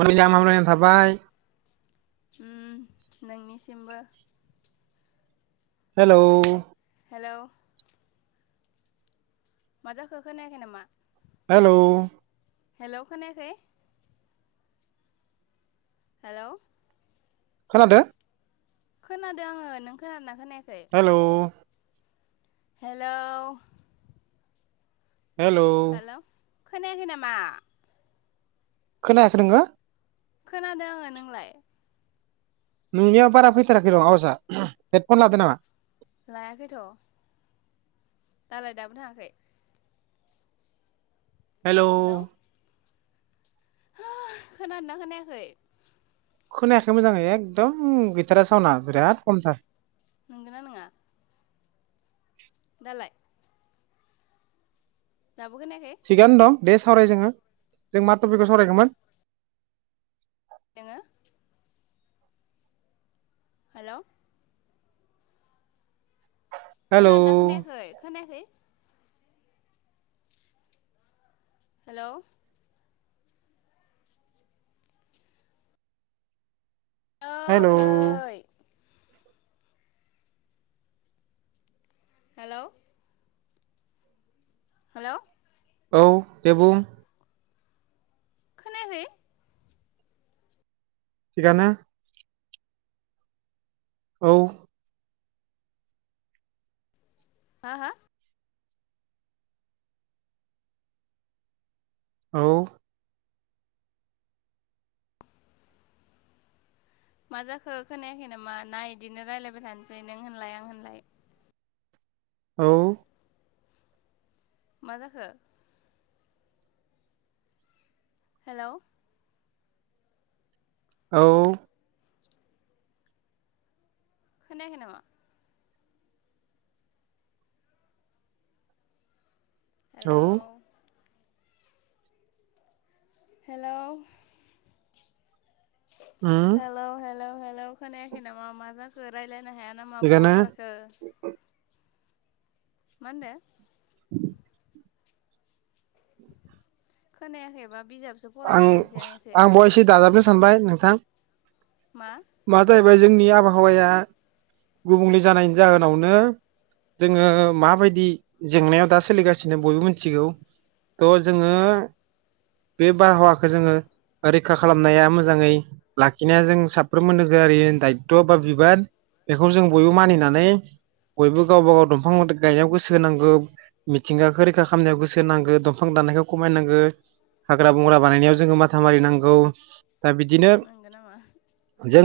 मोजां हामलायनाय थाबाय उम नोंनिसिमबो हेलौ हेलौ मा जाखो खोनायाखै नामा हेलौ हेलौ खोनायाखै हेलौ खोनादों खोनादों आङो नों खोनाना हेलौ हेलौ हेलौ हेलौ खोनायाखै नामा खोनायाखै नोङो खोनादों आङो नोंलाय नोंनियाव बारा फैथाराखै र' आवाहा हेदफन लादो नामा लायाखै र' दालाय दाबो थाङाखै हेलौ खोनादोंना खोनायाखै खोनायाखै मोजां एकदम गैथारा सावना बिराद खमथार नोंगौना नङा दालाय दाबो खोनायाखै थिगानो दं दे सावरायायो जोङो जों मा टपिकखौ सावरायगौमोन जोङो हेलौ हेलौ खोनादोना खोनायाखै खोनायाखै हेल हेलौ [unintelligible] हेल' हेल' औ दे बुं। खोनायाखै? थिगानो औ हा हा औ मा जाखो खोनायाखै नामा ना इदिनो रायलायबाय थानोसै नों होनलाय आं होनलाय। औ मा जाखो? हेल' औ खोनायाखै नामा? औ हेल' हेल' उम हेल' हेल' हे ल' खोनायाखै नामा मा जाखो रायलाय नो हाया नामा बहा थिगानो खारखो? मा होनदो? [inaudible] खोनायाखैबा बिजाबसो फरायना आं होनसै एसे आंबे एसे दाजाबनो सानबाय नोंथां। मा? मा जाहैबाय जोंनि आबहावाया गुबुंले जानायनि जाहोनावनो जोङो माबायदि जेंनायाव दा सोलिगासिनो बयबो मिथिगौ थ' जोङो बे बारहावाखौ जोङो रैखा खालामनाया मोजाङै लाखिनाया जों सा फ्रोमबो नोगोरारिनि दायथ' बा बिबान बेखौ जों बयबो मानिनानै बयबो गावबा गाव दंफां गायनायाव गोसो होनांगौ मिथिंगाखौ रैखा खालामनायाव गोसो होनांगौ दंफां दाननायखौ खमायनांगौ हाग्रा बंग्रा बानायनायाव जोङो माथा मारिनांगौ दा बि इदिनो, नंगौ नामा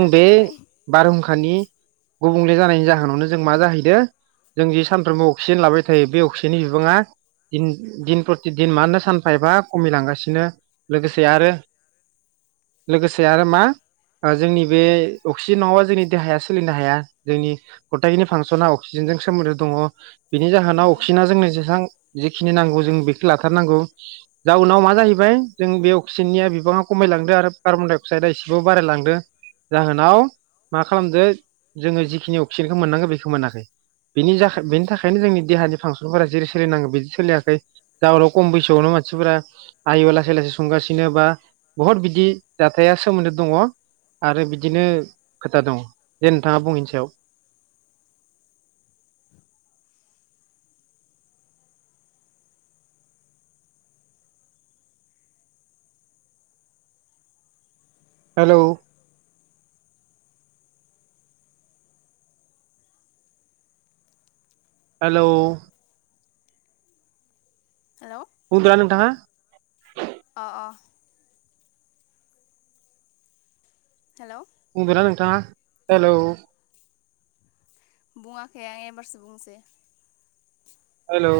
दा बे खोनाबाय बारहुंखानि गुबुंले जानायनि जाहोनावनो जों मा जाहैदो जों जि सानफ्रोमबो अक्सिजेन लाबाय थायो बे अक्सिजेननि बिबाङा दिन दिन प्रति दिन मानो सानफा एफा खमिलांगासिनो लोगोसे आरो लोगोसे आरो मा जोंनि बे अक्सिजेन नङाबा जोंनि देहाया सोलिनो हाया जोंनि गुटाइखिनि फांसना अक्सिजेनजों सोमोन्दो दङ बिनि जाहोनाव उम अक्सिजेना जोंनो जेसबां जिखिनि नांगौ जों बेखौ लाथारनांगौ जाउनाव मा जाहैबाय जों बे अक्सिजेननिया बिबाङा खमायलांदों आरो कार्बन डाइ अक्साइदआ एसेबाबो बाराय लां जाहोनाव मा खालामदो जोङो जिखिनि अक्सिजेनखौ मोननांगौ बेखौ मोनाखै। बेनि जाखाय उम बेनि थाखायनो जोंनि देहानि फांसनफोरा जेरै सोलिनांगौ बिदि सोलियाखै जाउनाव खम बैसोआवनो मानसिफोरा आयु लासै लासै संगासिनो बा बुहुद बिदि जाथाया सोमोन्दो दङ आरो बिदिनो खोथा दङ जे नोंथाङा बुं इनि सायाव। हेलौ, हेलौ, हेलौ, बुंदोना नोंथाङा? अ अ हेलौ, बुंदोंना नोंथाङा हेलौ, बुङाखै आं एबारसो बुंनिसै, हेलौ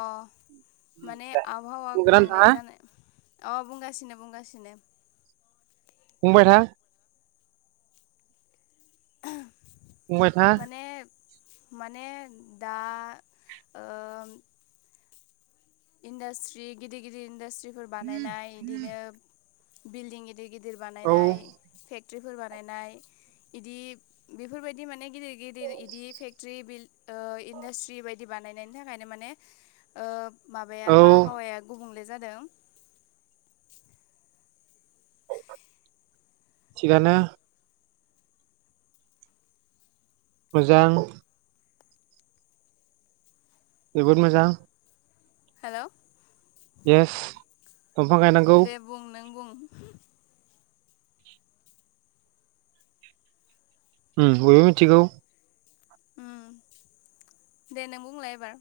अ माने आबहावा बुंदोना गुबुंले नोंथाङा जानो, अ बुंगासिनो-बुंगासिनो, बुंबाय था बुंबाय था माने माने दा ओ इन्डासट्रि गिदिर-गिदिर इन्डासट्रि फोर बानायनाय इदिनो बिल्डिं इद गिदिर-गिदिर औ बानायनाय फेक, फोर बानायनाय इदि बेफोरबायदि माने गिदिर-गिदिर इदि फेक्ट्रि बिल ओ इन्डास्ट्रि बायदि बानायनायनि थाखायनो माने ओ माबाया औ बारहावाया गुबुंले जादों। [inaudible] थिगानो, मोजां। जोबोद मोजां, हेलौ येस दंफां गायनांगौ दे बुं नों बुं। [unintelligible] उ बयबो मिथिगौ उ दे नों बुंलाय एबार।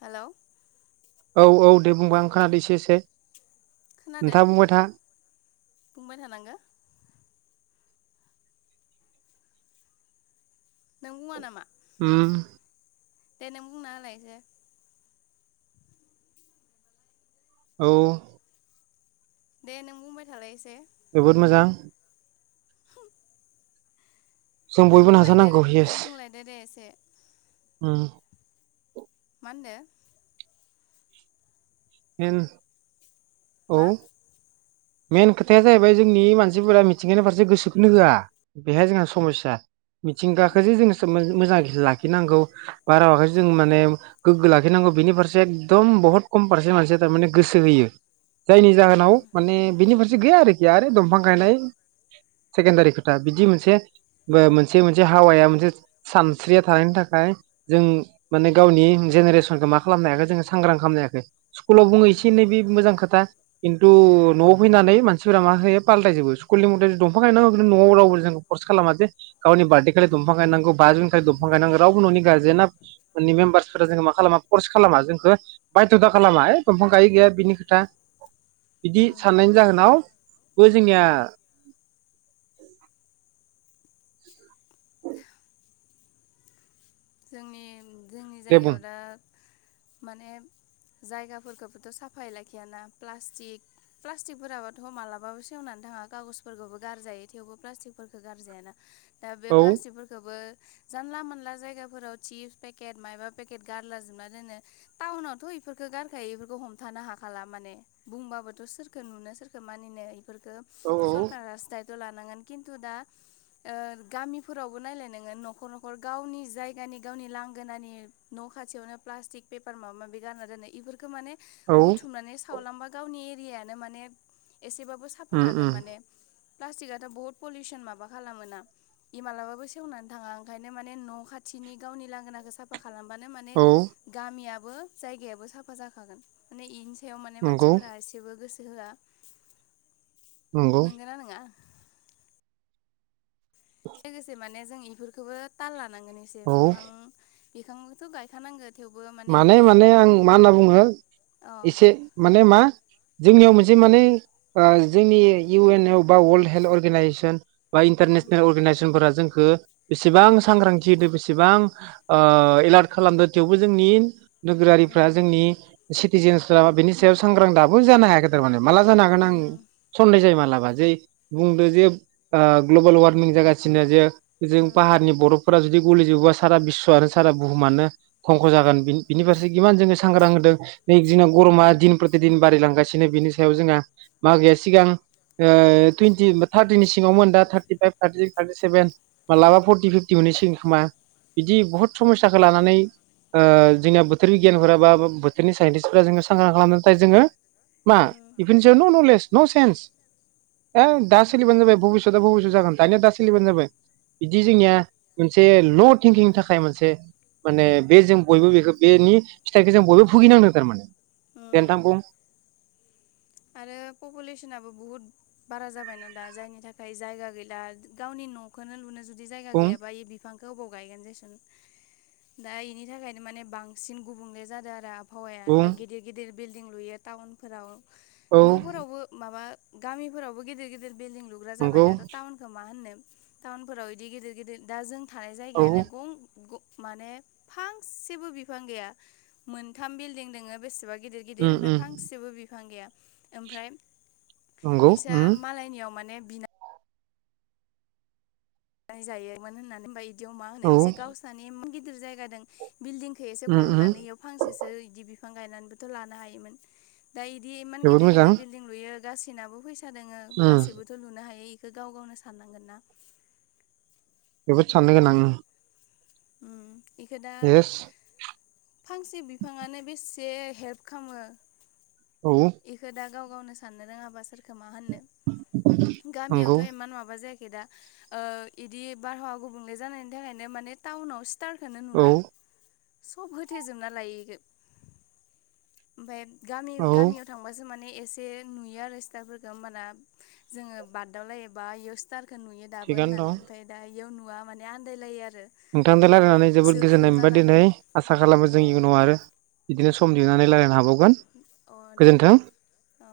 हेल' औ-औ दे बुंबा ओं खोनादै एसे-एसे खोनादो नोंथाङा बुंबाय था बुंबाय थानांगो नों बुंआ नामा हुम दे नों बुंनाहोलाय एसे औ दे नों बुंबाय थालाय एसे जोबोद मोजां। [unintelligible] जों नों बयबो बुंलायदो नाजानांगौ दे नों येस बुंलायदो दे एसे उम [unintelligible] [unintelligible] औ मा मेन खोथाया जाहैबाय जोंनि मानसिफोरा मिथिंगानि फारसे गोसोखोनो होआ बेहाय जोंहा समस्या मिथिंगाखौ जे जोङो सोम-मोजां लाखिनांगौ बारहावाखौ जों माने गोग्गो लाखिनांगौ बेनि फारसे एकदम बहुत खम पारसेन्ट मानसिया थारमाने गोसो होयो जायनि उम जाहोनाव माने बिनि फारसे गैया आरोखि आरो दंफां गायनाय सेकेणडारि खोथा बिदि मोनसे मोनसे मोनसे हावाया मोनसे सानस्रिया थानायनि थाखाय जों माने गावनि जेनेरेसनखौ मा खालामनो हायाखै जों सांग्रां खालामनो हायाखै स्कुलाव बुङो एसे उम एनै बे मोजां खोथा खिन्थु न' फैनानै मानसिफोरा मा होयो पालटायजोबो स्कुलनि मथै जे दंफां गायनांगौ उम साननायनि जाहोनाव बो जोंनिया जोंनि जोंनि दे बुं जायगायाव दा माने जायगाफोरखौबोथ' साफायै लाखियाना प्लास्टिक प्लास्टिकफोराबोथ' मालाबाबो सेवनानै थाङा कागजफोरखौबो गारजायो थेवबो प्लास्टिकफोरखौ गारजायाना दा बे औ प्लास्टिकफोरखौबो जानला मानला जायगा फोराव चिप्स पेकेट मायाबा पेकेट गारलाजोबना दोनो टाउनावथ' इफोरखौ गारखायो इफोरखौ हमथानो हाखाला माने बुंबाबोथ' सोरखौ नुनो सोरखौ मानिनो इफोरखो औ सरकारासो दाइ थ लानांगोन किन्थु दा ओ गामिफोरावबो नायलाय नोङो न'खर न'खर गावनि जाय गानि गावनि लांगोनानि न' खाथियावनो प्लास्टिक पेपार माबा माबि गारना दोननाय इफोरखौ माने बुथुमनानै सावलांबा गावनि यानो माने एसेबाबो साफा उम थागोन उम माने प्लास्टिकआथ' बुहुत पलिउसन माबा खालामोना इ मालाबाबो सेवनानै थाङा ओंखायनो माने न' खा थिनि गावनि लांगोनाखौ साफा खा खालामबानो माने औ गामिया बो जायगायाबो साफा जाखागोन माने इनि सायाव माने नंगौ मानसिफोरा एसेबो गोसो होया। नंगौ नोंगोना नोङा? लोगोसे माने जोंनि। इफोरखौबो ताल ला नांगोन एसे औ बिफां बिखांबोथ' गायखानांगोन। माने माने आं मा होनना बुङो अ एसे माने मा जोंनियाव ओं मोनसे माने उम उम [unintelligible] जोंनि नोगोरारिफ्रा उम जोंनि सिटिजेेनसफ्रा बेनि सायाव सांग्रां दाबो जानो हायाखै थारमाने माला जानो हागोन आं सनदेह जायो मालाबा जे बुंदो जे ओ ग्लबोल वारमिं जागासिनो जे। उम जों पाहारनि बरब फोरा जुदि गलिजोबोबा सारा बिस्सव आरो सारा बुहुमानो खंख' जागोन बिन-बिनि फारसे गिमान जोङो सांग्रां होदों। नै दिना गरमा दिन प्रतिदिन। बारायलांगासिनो बिनि सायाव जोंहा मा गैया सिगां ओ टुइनटि थार्टिनि सिङावमोन दा थारटि फाइभ थार्टि सिस थारटि सेभेन मालाबा फरटि फिफटि मोनैसिगोन खोमा बिदि बुहुत समस्साखौ लानानै ओयो जोंनिया बोथोरनि गियानफोरा बा ब-बोथोरनि साइन्टिस्टफोरा जोङो सांग्रां खालामनो थाखाय जोङो मा उम बेफोरनि सायाव न' न'लेज। न सेन्स ओयो दा सोलिबानो जाबाय भबिसता भबिसत जागोन दानिया दा सोलिबानो जाबाय बिदि जोंनिया मोनसे ल' थिंकिंनि थाखाय मोनसे माने बे जों बयबो बेखौ बेनि फिथाइखौ जों बयबो भुगिनांदों थारमाने। दे नोंथां उम बुं। आरो पपुलेसनाबो बुहुत बारा जाबायना दा जायनि थाखाय जायगा गैला गावनि न'खौनो लुनो जु दि जायगा उम गैयाबा इयो बिफांखौ बबाव गायगोन दिसुन। दा इनि थाखायनो माने बांसिन गुबुंले जादों आरो आब फावयाया उम दा गिदिर गिदिर बिल्डिं लुयो टाउनफोराव। औ न'फोरावबो माबा गामिफोरावबो गिदिर गिदिर बिल्दिं लुग्रा जाबाय नंगौ दाथ' टाउनखौ मा होननो। टाउनफोराव इदि गिदिर गिदिर दा जों थानाय औ जायगायानो गं गं माने फांसेबो बिफां गैया मोनथाम बिल्डिं दङो बेसेबां गिदिर गिदिर उम ओमफाय उम फांसेबो बि फां गैया ओमफ्राय नंगौ इसा उम मालायनियाव माने बिना नै जायो मोन होननानै होनबाय दियाव मा होनो औ एसे गावसानि [unintelligible] गिदिर जायगा दं बिल्डिंखौ एसे उम उम खमनानै इयाव फांसेसो इदि बि फां गायनानैबोथ' लानो हायोमोन। दा इदि इमान जोबोद गिदिर मोजां गिदिर बिल्डिं लुयो गासिनाबो फैसा दङो उम गासैबोथ' लुनो हायो बेखौ गाव गावनो साननांगोन ना जोबोद साननो गोनां ओम उम इखौ दा फांसे बिफाङानो बेसे हेल्प खालामो औ गाव गावनो साननो रोङाबा सोर खौ मा होननो गामियावथ' नंगौ इमान माबा जाया खै दा ओ इदि बारहावा गुबुंले जानायनि थाखायनो माने ताउनावस तालखौनो औ नुला सब होथेजोबना लायो इखो ओमफाय गामि औ गामियाव थांबासो माने एसे नुयो आरो स्टारफोरखौ होमबाना जोङो बागदावलायो बा इयाव स्टार खौ नुयो दाबो थिगानो होननानै दं ओमफ्राय दा बेयाव नुवा माने आन्दायलायो आरो। नोंथांजों माबा रायलायनानै जोबोद गोजोननाय जोख्लोबना मोनबाय लानो दिनै आसा खालामो अ जों इउनाव आरो इदिनो सम दिहुननानै रायलायनो हा अ दे होमबा औ।